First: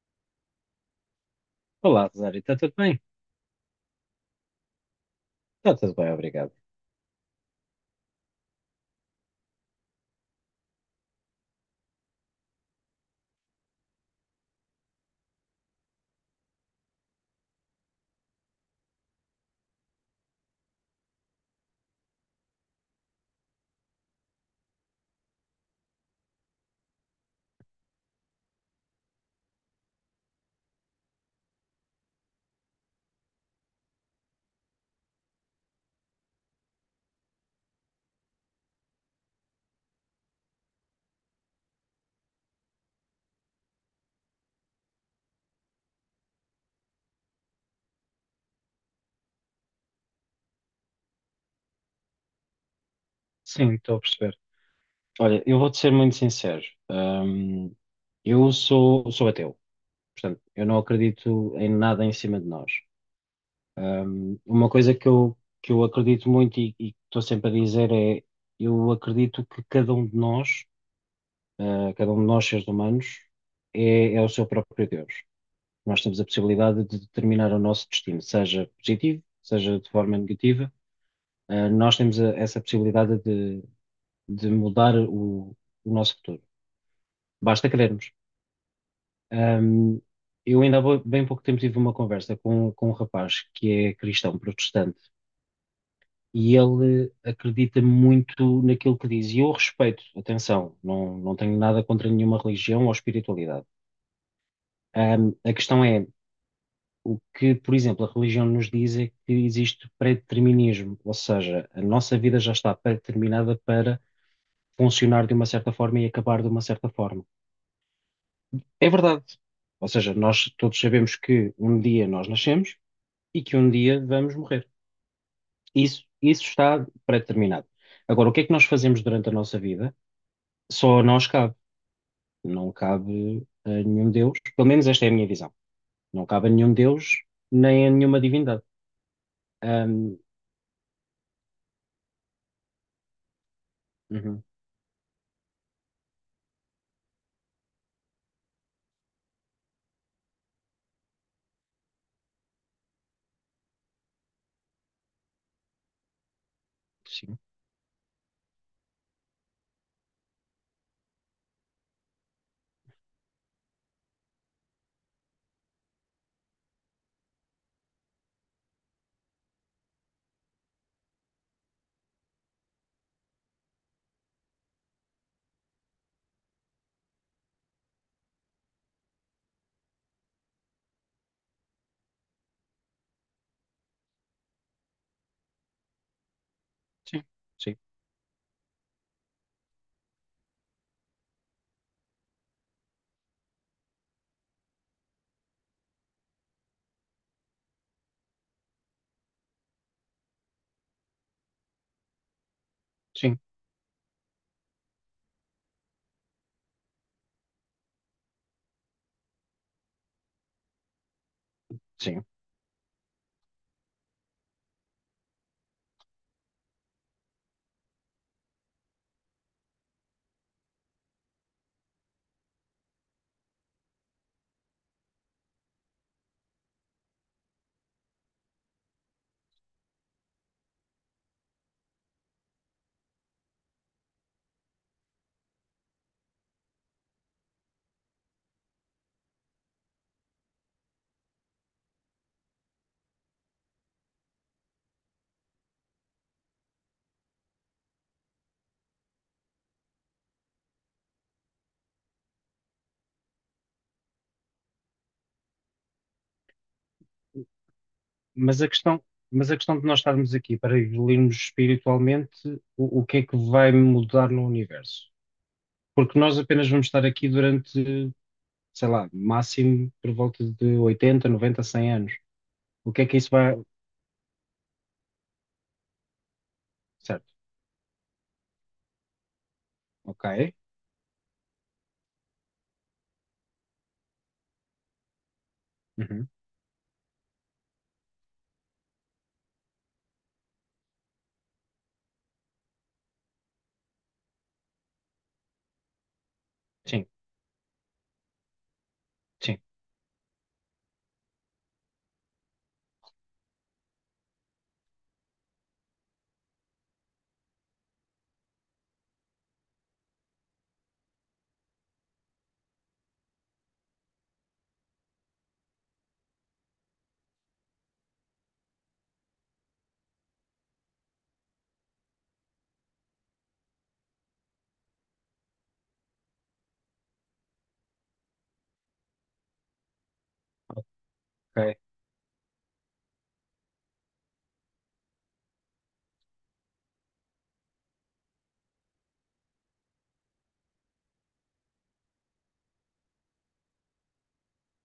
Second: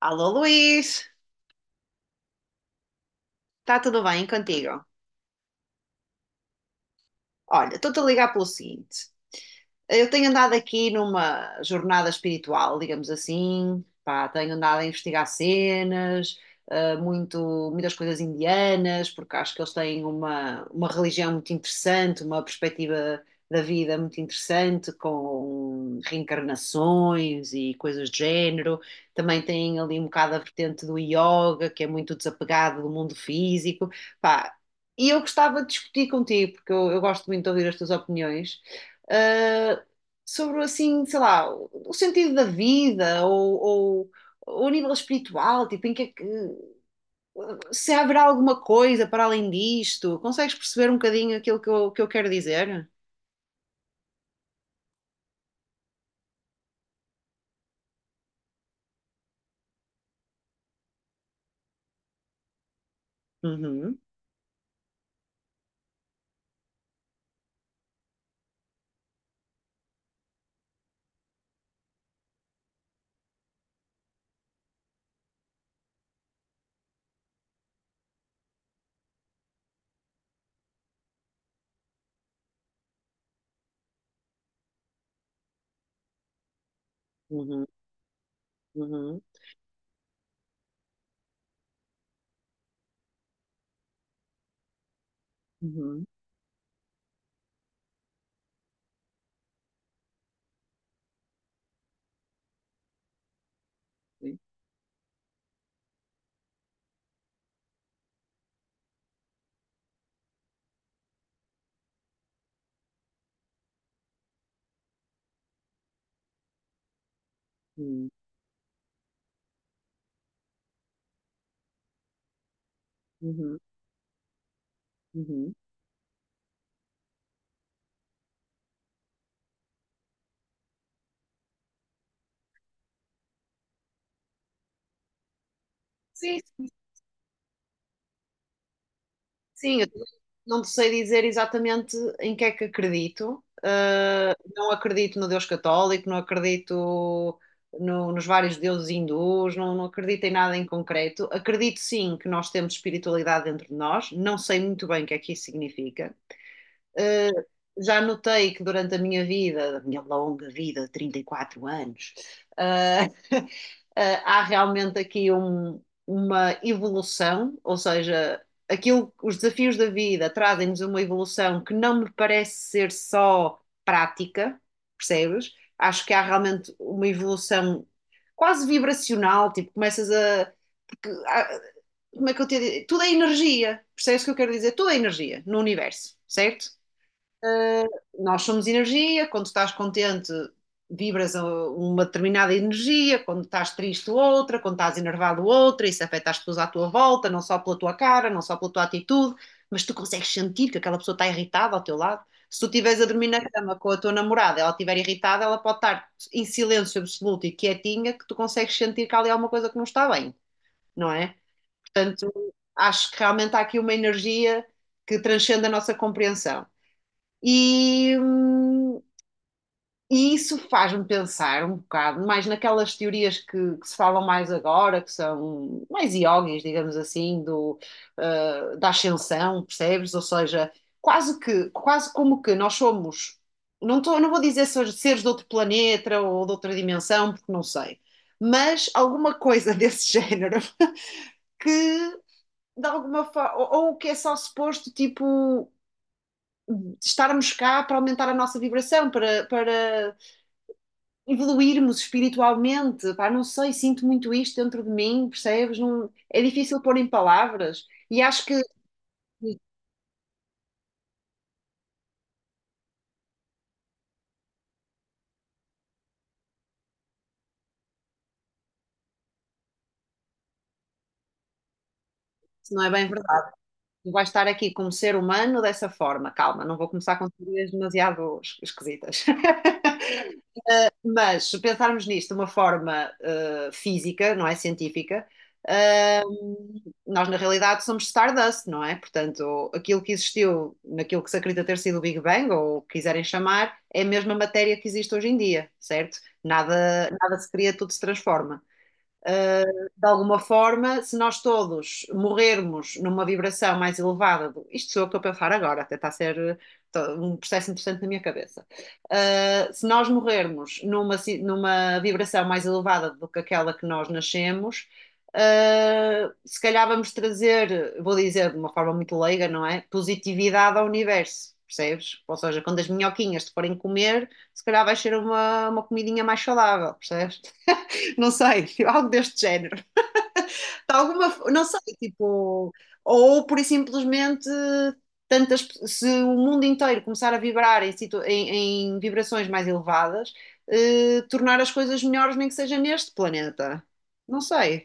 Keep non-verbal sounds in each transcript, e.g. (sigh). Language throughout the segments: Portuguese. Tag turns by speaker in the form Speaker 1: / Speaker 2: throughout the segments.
Speaker 1: Alô Luís,
Speaker 2: Olá, Rosário, está tudo bem?
Speaker 1: está tudo bem contigo?
Speaker 2: Está tudo bem, obrigado.
Speaker 1: Olha, estou-te a ligar pelo seguinte: eu tenho andado aqui numa jornada espiritual, digamos assim, pá, tenho andado a investigar cenas, muitas coisas indianas, porque acho que eles têm uma religião muito interessante, uma perspectiva da vida muito interessante, com reencarnações e coisas do género. Também têm ali um bocado a vertente do yoga, que é muito desapegado do mundo físico. Pá, e eu gostava de discutir contigo, porque eu gosto muito de ouvir as tuas opiniões, ah, sobre assim, sei lá, o sentido da vida ou a nível espiritual, tipo, se haverá alguma coisa para além disto, consegues perceber um bocadinho aquilo que eu quero dizer?
Speaker 2: Sim, estou a perceber. Olha, eu vou-te ser muito sincero. Hum, eu sou ateu, portanto, eu não acredito em nada em cima de nós.
Speaker 1: Uhum,
Speaker 2: Uma coisa que eu acredito muito e que estou sempre a dizer é: eu acredito que cada um de nós, cada um de nós, seres humanos, é o seu próprio Deus. Nós temos a possibilidade de determinar o nosso destino, seja positivo, seja de forma negativa. Nós temos essa possibilidade de mudar o nosso futuro.
Speaker 1: uhum,
Speaker 2: Basta querermos.
Speaker 1: uhum,
Speaker 2: Ahm, eu ainda há bem pouco tempo tive uma conversa com um rapaz que é cristão protestante
Speaker 1: uhum,
Speaker 2: e ele acredita muito naquilo que diz. E eu respeito, atenção, não, não tenho nada contra nenhuma religião ou espiritualidade.
Speaker 1: sim,
Speaker 2: A questão é, o que, por exemplo, a religião nos diz é que existe predeterminismo, ou seja, a nossa vida já está determinada para funcionar de uma certa forma e acabar de uma certa forma.
Speaker 1: uhum,
Speaker 2: É verdade. Ou seja, nós todos sabemos que um dia nós nascemos e que
Speaker 1: uhum,
Speaker 2: um dia vamos morrer.
Speaker 1: uhum.
Speaker 2: Isso está pré-determinado. Agora, o que é que nós fazemos durante a nossa vida? Só a nós cabe. Não cabe a nenhum Deus. Pelo menos esta é a minha visão. Não
Speaker 1: Sim,
Speaker 2: cabe a nenhum Deus, nem a nenhuma divindade.
Speaker 1: sim, eu também
Speaker 2: Ahm,
Speaker 1: não te sei dizer exatamente em que é que acredito.
Speaker 2: uhum,
Speaker 1: Não acredito no Deus católico, não acredito nos vários deuses hindus, não acredito em nada em concreto. Acredito sim que nós temos espiritualidade dentro de nós, não sei muito bem o que é que isso significa.
Speaker 2: sim,
Speaker 1: Já notei que durante a minha vida, a minha longa vida de 34 anos, uh, há realmente aqui uma evolução, ou seja, aquilo, os desafios da vida trazem-nos uma evolução que não me parece ser só prática, percebes? Acho que há realmente uma evolução quase vibracional, tipo, começas a. Porque como é que eu te digo? Tudo é energia, percebes o que eu quero dizer? Tudo é energia no universo, certo?
Speaker 2: sim, sim,
Speaker 1: Nós somos energia, quando estás contente, vibras uma determinada energia, quando estás triste, outra, quando estás enervado, outra, isso afeta as pessoas à tua volta, não só pela tua cara, não só pela tua atitude, mas tu consegues sentir que aquela pessoa está irritada ao teu lado. Se tu estiveres a dormir
Speaker 2: sim,
Speaker 1: na cama com a tua namorada, ela estiver irritada, ela pode estar em silêncio absoluto e quietinha, que tu consegues sentir que há ali alguma coisa que não está bem, não é?
Speaker 2: sim.
Speaker 1: Portanto, acho que realmente há aqui uma energia que transcende a nossa compreensão. E, hum, e isso faz-me pensar um bocado mais naquelas teorias que se falam mais agora, que são mais yogis, digamos assim, do, da ascensão, percebes? Ou seja, quase como que nós somos, não tô, não vou dizer seres de outro planeta ou de outra dimensão, porque não sei, mas alguma coisa (laughs) desse género que de alguma forma, ou que é só suposto, tipo, estarmos cá para aumentar a nossa vibração, para evoluirmos espiritualmente, pá, não sei, sinto muito isto dentro de mim, percebes? Não, é difícil pôr em palavras e acho que
Speaker 2: Mas a
Speaker 1: isso
Speaker 2: questão, mas a questão de nós estarmos aqui para evoluirmos espiritualmente, o que é que vai mudar no universo? Porque nós apenas vamos estar aqui durante, sei lá, máximo por volta de 80, 90, 100 anos.
Speaker 1: não é
Speaker 2: O que é
Speaker 1: bem
Speaker 2: que isso
Speaker 1: verdade.
Speaker 2: vai.
Speaker 1: Tu vais estar aqui como ser humano dessa forma, calma, não vou começar com
Speaker 2: Certo,
Speaker 1: teorias demasiado esquisitas. (laughs)
Speaker 2: ok.
Speaker 1: Mas se pensarmos nisto de uma forma física, não é científica, eh,
Speaker 2: Uhum.
Speaker 1: nós na realidade somos Stardust, não é? Portanto, aquilo que existiu naquilo que se acredita ter sido o Big Bang, ou o que quiserem chamar, é a mesma matéria que existe hoje em dia, certo?
Speaker 2: Sim,
Speaker 1: Nada se cria, tudo se transforma.
Speaker 2: sim,
Speaker 1: De alguma forma, se nós todos morrermos numa vibração mais elevada, isto sou eu que estou a pensar agora, até está a ser um processo interessante na minha cabeça. Se nós morrermos numa, numa vibração mais elevada do que aquela que nós nascemos, se calhar vamos trazer, vou dizer de uma forma muito leiga, não é? Positividade ao universo. Percebes? Ou seja, quando as minhoquinhas te forem comer, se calhar vai ser uma comidinha mais saudável, percebes? Não sei, (laughs) algo deste género. De alguma, não sei,
Speaker 2: ok.
Speaker 1: tipo, ou por e simplesmente se o mundo inteiro começar a vibrar em vibrações mais elevadas, tornar as coisas melhores, nem que seja neste planeta. Não sei.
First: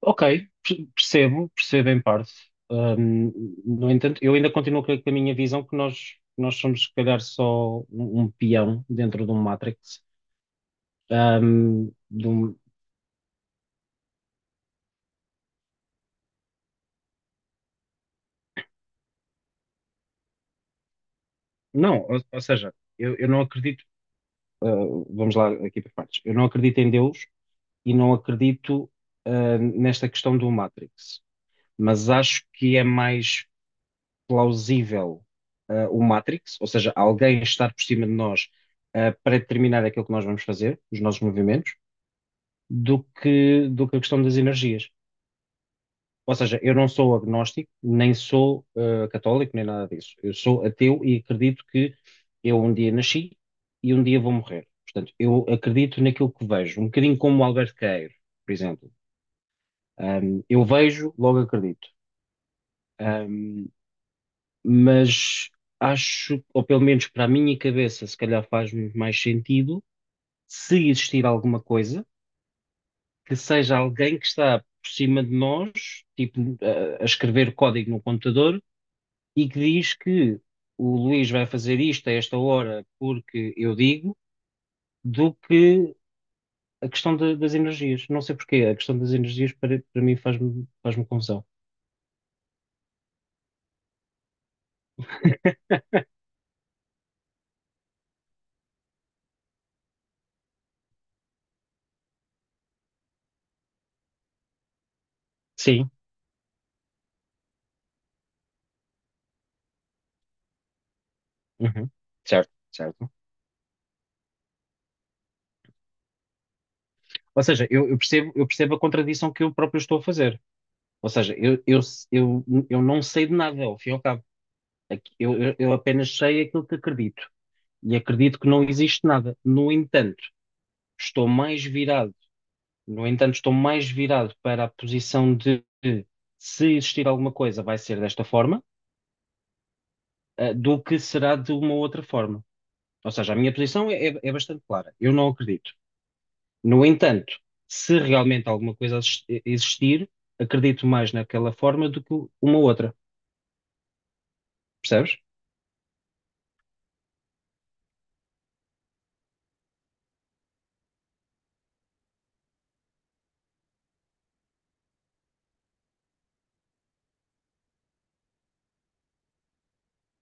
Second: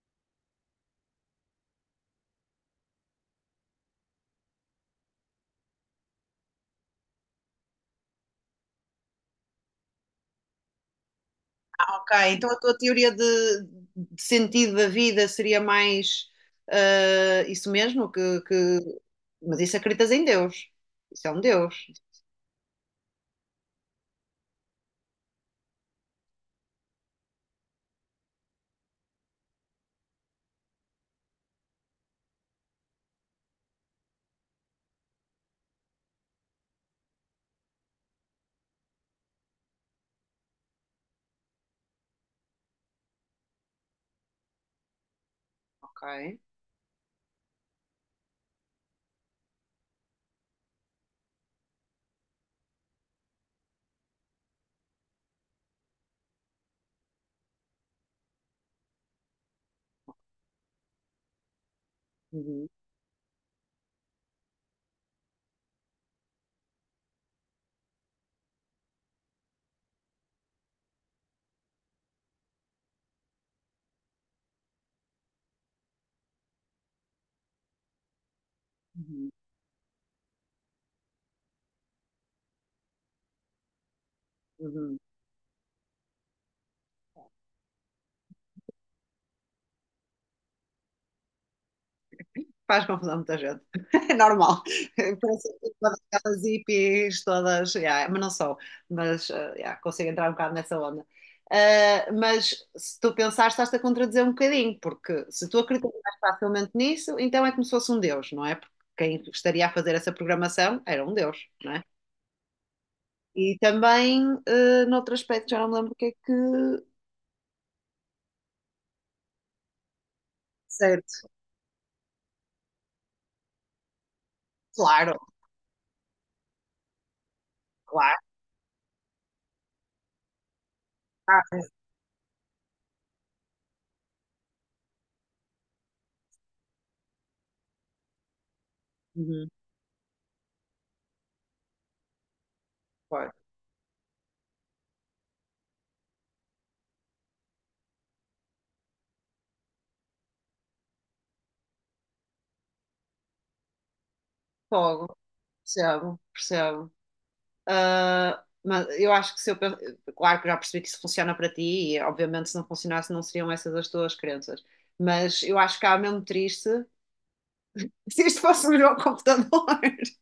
Speaker 2: Ok, percebo, percebo em parte. Ahm, no entanto, eu ainda continuo com a minha visão que nós somos, se calhar, só um peão dentro de um Matrix. Ahm,
Speaker 1: Ok,
Speaker 2: de
Speaker 1: então a
Speaker 2: um-
Speaker 1: tua teoria de sentido da vida seria mais isso mesmo, mas isso acreditas em Deus. Isso é um Deus.
Speaker 2: Não, ou seja, eu não acredito. ah, vamos lá aqui para partes. Eu não acredito em Deus e não acredito, nesta questão do Matrix, mas acho que é mais plausível, o Matrix, ou seja, alguém estar por cima de nós, para determinar aquilo que nós vamos fazer, os nossos movimentos, do que a questão das energias.
Speaker 1: Ok.
Speaker 2: Ou seja, eu não sou agnóstico, nem sou católico, nem nada disso. Eu sou ateu e acredito que eu um dia nasci e um dia vou morrer. Portanto, eu acredito naquilo que vejo, um bocadinho como o Albert Queiro, por exemplo. Eu vejo, logo acredito.
Speaker 1: Uhum,
Speaker 2: Um, mas acho, ou pelo menos para a minha cabeça, se calhar faz mais sentido, se existir alguma coisa, que seja alguém que está por cima de nós, tipo, a escrever código no computador,
Speaker 1: uhum,
Speaker 2: e que diz que o Luís vai fazer isto a esta hora porque eu digo,
Speaker 1: uhum.
Speaker 2: do que a questão das energias. Não sei porquê, a questão das energias para mim faz-me confusão.
Speaker 1: Faz confusão a muita gente. (laughs) É normal. Parece que todas aquelas hippies, todas, yeah, mas não sou, mas yeah, consigo entrar um bocado nessa onda. Mas se tu pensares, estás-te a contradizer um bocadinho, porque se tu
Speaker 2: Sim.
Speaker 1: acreditas mais facilmente nisso, então é como se fosse um Deus, não é? Porque quem estaria a fazer essa programação era um Deus, não é?
Speaker 2: Uhum. Certo, certo.
Speaker 1: E também, noutro aspecto, já não me lembro o que é que.
Speaker 2: Ou seja, eu percebo a contradição que eu próprio estou a fazer. Ou
Speaker 1: Certo.
Speaker 2: seja, eu não sei de nada, ao fim e ao cabo.
Speaker 1: Claro,
Speaker 2: Eu apenas sei aquilo que acredito. E
Speaker 1: claro.
Speaker 2: acredito que não existe nada. No entanto, estou
Speaker 1: Ah,
Speaker 2: mais virado, no entanto, estou mais virado para a posição de se existir alguma coisa, vai ser desta forma,
Speaker 1: uhum.
Speaker 2: do que será de uma outra forma. Ou seja, a minha posição é bastante clara. Eu não acredito. No entanto, se realmente alguma coisa existir, acredito mais naquela forma do que uma outra,
Speaker 1: Fogo,
Speaker 2: percebes?
Speaker 1: percebo, percebo. Ah, mas eu acho que se eu. Claro que já percebi que isso funciona para ti, e obviamente se não funcionasse não seriam essas as tuas crenças. Mas eu acho que há mesmo triste (laughs) se isto fosse o meu computador. (laughs)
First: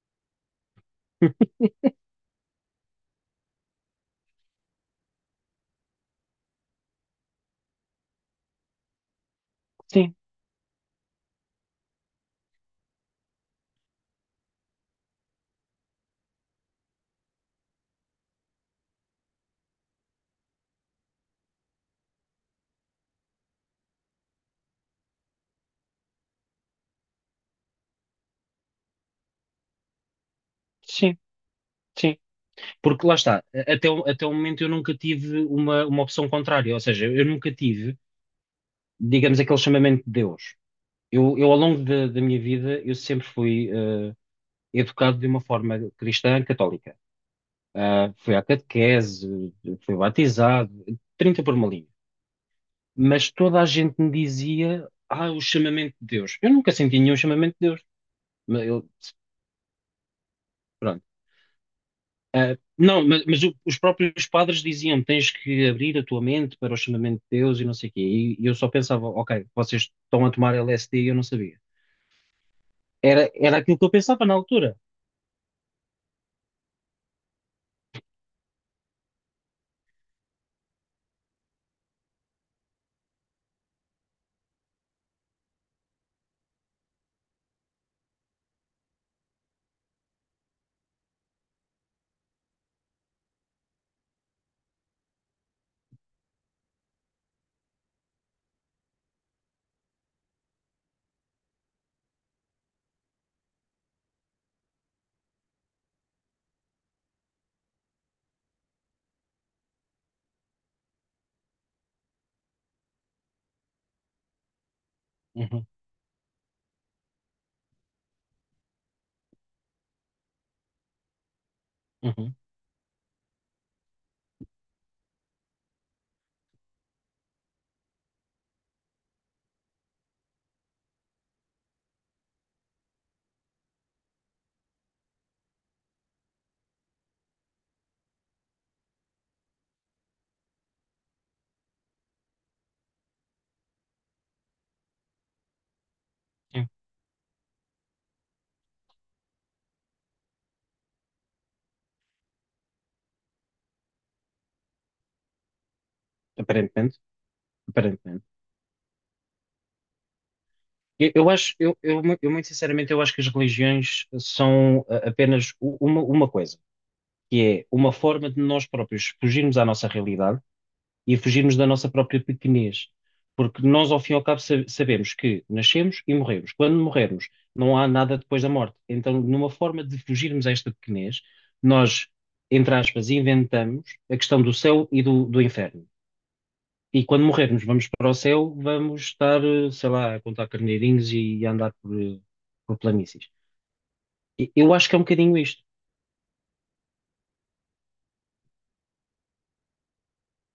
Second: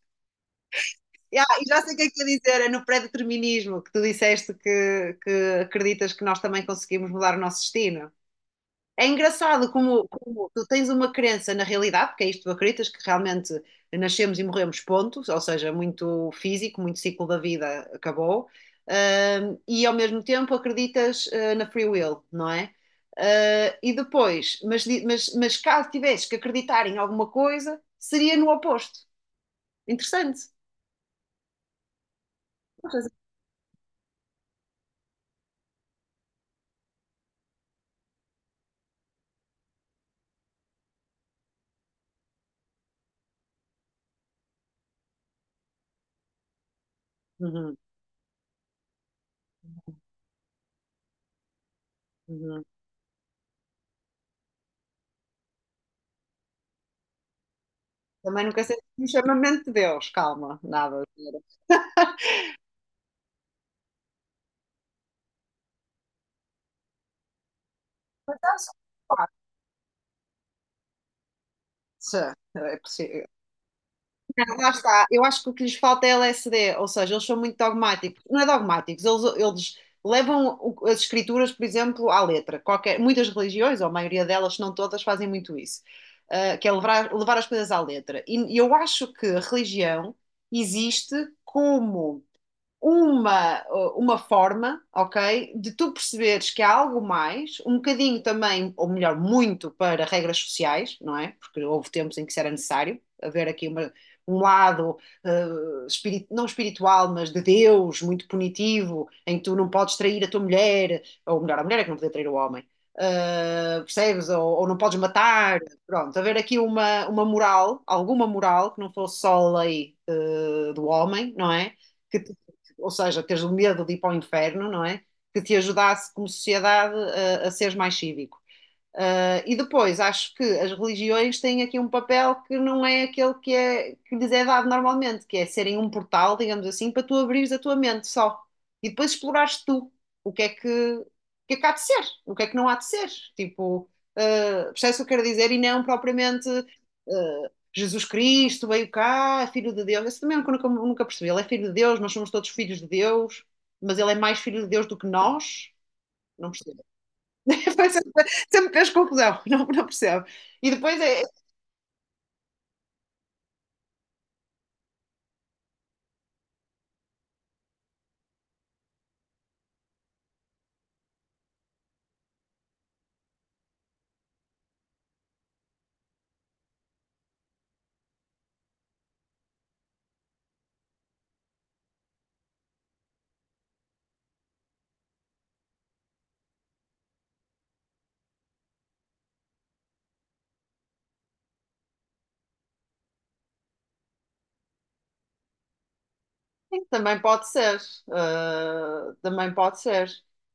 Speaker 1: Ya,
Speaker 2: (laughs)
Speaker 1: e já sei o que é que ia dizer, é no pré-determinismo que tu disseste que acreditas que nós também conseguimos mudar o nosso destino. É engraçado como,
Speaker 2: Sim,
Speaker 1: como tu tens uma crença na realidade, porque é isto que tu acreditas, que realmente nascemos e morremos, ponto, ou seja, muito físico, muito ciclo da vida acabou, e ao mesmo tempo acreditas na free will, não é? E depois, mas caso tivesses que acreditar em alguma coisa, seria no oposto. Interessante.
Speaker 2: sim, sim. Porque lá está, até o momento eu nunca tive uma opção contrária, ou seja, eu nunca tive, digamos, aquele chamamento de Deus. Eu ao longo da minha vida, eu sempre fui educado de uma forma cristã católica.
Speaker 1: Uhum,
Speaker 2: Fui à catequese, fui batizado, 30 por uma linha.
Speaker 1: uhum.
Speaker 2: Mas toda a gente me dizia, o chamamento de Deus. Eu nunca senti nenhum chamamento de Deus.
Speaker 1: Também nunca
Speaker 2: Mas
Speaker 1: sei se
Speaker 2: eu-
Speaker 1: um chamamento de Deus, calma, nada.
Speaker 2: Pronto. Não, os próprios padres diziam, tens que abrir a tua mente para o chamamento de Deus e não sei o quê. E,
Speaker 1: Mas
Speaker 2: e eu
Speaker 1: há
Speaker 2: só
Speaker 1: só
Speaker 2: pensava, ok, vocês estão a tomar LSD e eu não sabia.
Speaker 1: partes. É possi-
Speaker 2: Era aquilo que eu pensava na
Speaker 1: Não, lá
Speaker 2: altura.
Speaker 1: está. Eu acho que o que lhes falta é LSD, ou seja, eles são muito dogmáticos. Não é dogmáticos, eles levam as escrituras, por exemplo, à letra. Qualquer, muitas religiões, ou a maioria delas, se não todas, fazem muito isso, que é levar, levar as coisas à letra. E eu acho que a religião existe como uma, uma forma, ok, de tu perceberes que há algo mais, um bocadinho também, ou melhor, muito para regras sociais, não é? Porque houve tempos em que isso era necessário, haver aqui um lado, eh, não espiritual, mas de Deus, muito punitivo, em que tu não podes trair a tua mulher, ou melhor, a mulher é que não podia trair o homem. Percebes? Ou não podes matar,
Speaker 2: Uhum,
Speaker 1: pronto, haver aqui uma moral, alguma moral que não fosse só a lei do homem, não é? Que
Speaker 2: uhum,
Speaker 1: ou seja, teres o medo de ir para o inferno, não é? Que te ajudasse como sociedade a seres mais cívico. E depois, acho que as religiões têm aqui um papel que não é aquele é, que lhes é dado normalmente, que é serem um portal, digamos assim, para tu abrires a tua mente só. E depois explorares tu o que é que, é que há de ser, o que é que não há de ser. Tipo, percebes o que eu quero dizer? E não propriamente
Speaker 2: sim.
Speaker 1: Jesus Cristo veio cá, é filho de Deus. Isso também eu nunca percebi. Ele é filho de Deus, nós somos todos filhos de Deus, mas ele é mais filho de Deus do que nós. Não percebo.
Speaker 2: Aparentemente,
Speaker 1: Foi sempre,
Speaker 2: aparentemente.
Speaker 1: sempre fez confusão, (laughs) não percebo. E depois
Speaker 2: Eu, eu acho, eu, eu mu- eu muito sinceramente, eu acho que as religiões são apenas uma coisa. Que é uma forma de nós próprios fugirmos à nossa realidade e fugirmos da nossa própria pequenez. Porque nós, ao fim e ao cabo, sabemos que nascemos e morremos. Quando morrermos, não há nada depois da morte. Então, numa forma de fugirmos a esta pequenez, nós, entre aspas, inventamos a questão do céu e do inferno. E quando morrermos, vamos para o céu, vamos estar, sei lá, a contar carneirinhos e a andar por planícies. Eu acho que é um bocadinho isto.
Speaker 1: sim, também pode ser, ah, também pode ser.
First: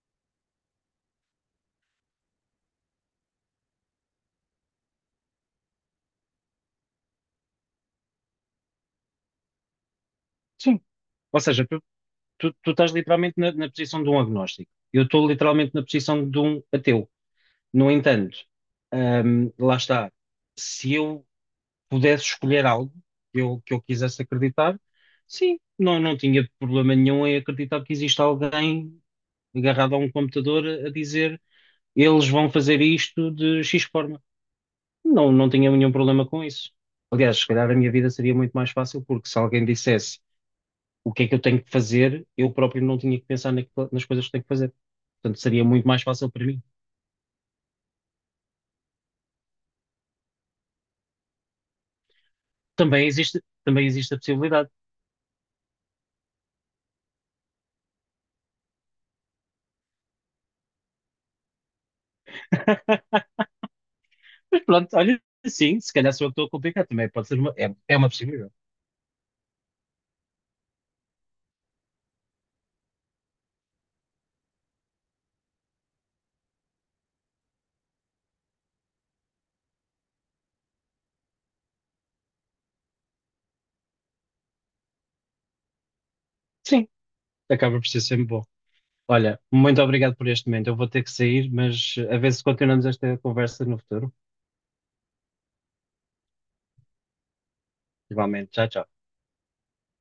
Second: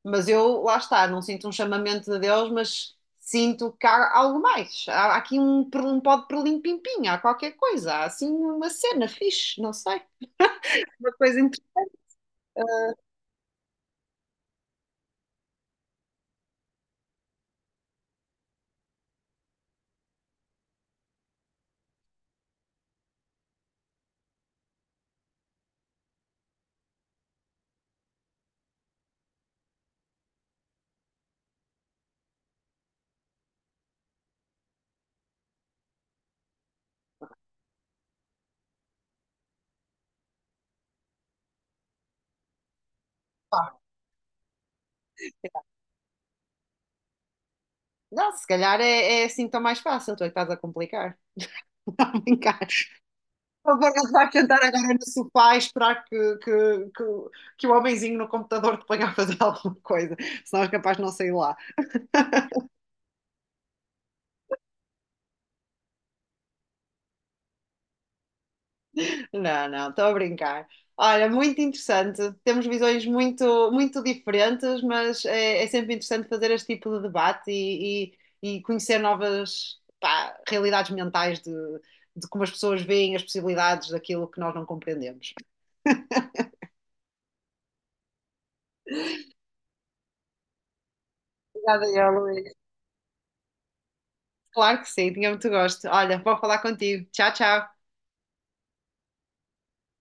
Speaker 1: Mas eu, lá está, não sinto um chamamento de Deus, mas sinto que há algo mais. Há, há aqui um pó de perlim-pim-pim, há qualquer coisa, há assim uma cena fixe, não sei,
Speaker 2: Sim.
Speaker 1: uma coisa
Speaker 2: Ou seja, tu,
Speaker 1: interessante.
Speaker 2: tu estás literalmente na posição de um agnóstico. Eu estou literalmente na posição de um ateu. No entanto, lá está. Se eu pudesse escolher algo que eu quisesse acreditar, sim, não, não tinha problema nenhum em acreditar que existe alguém agarrado a um computador a dizer eles vão fazer isto de X forma. Não, não tinha nenhum problema com isso. Aliás, se calhar a minha vida seria muito mais fácil, porque se alguém dissesse o que é que eu tenho que fazer, eu próprio não tinha que pensar nas coisas que tenho que fazer. Portanto, seria muito mais fácil para mim.
Speaker 1: Não, se calhar é assim tão mais fácil, tu é que estás a complicar. (laughs) Não, brincar. Por
Speaker 2: Também
Speaker 1: favor, não
Speaker 2: existe a
Speaker 1: vais sentar
Speaker 2: possibilidade.
Speaker 1: agora no sofá e esperar que, que o homenzinho no computador te ponha a fazer alguma coisa, senão és capaz de não sair lá.
Speaker 2: Mas pronto, olha, sim, se calhar sou eu que estou a complicar também. Pode ser uma, é uma possibilidade.
Speaker 1: Não, não, estou a brincar. Olha, muito interessante. Temos visões muito, muito diferentes, mas é, é sempre interessante fazer este tipo de debate e conhecer novas, pá, realidades mentais de como as pessoas veem as possibilidades daquilo que nós não compreendemos.
Speaker 2: Sim, acaba por ser sempre bom. Olha, muito obrigado por este momento. Eu vou ter que sair,
Speaker 1: Obrigada,
Speaker 2: mas
Speaker 1: eu,
Speaker 2: a ver se
Speaker 1: Luís.
Speaker 2: continuamos esta conversa no futuro.
Speaker 1: Claro que sim, tinha muito gosto. Olha, vou falar contigo. Tchau, tchau.
Speaker 2: Igualmente, tchau, tchau.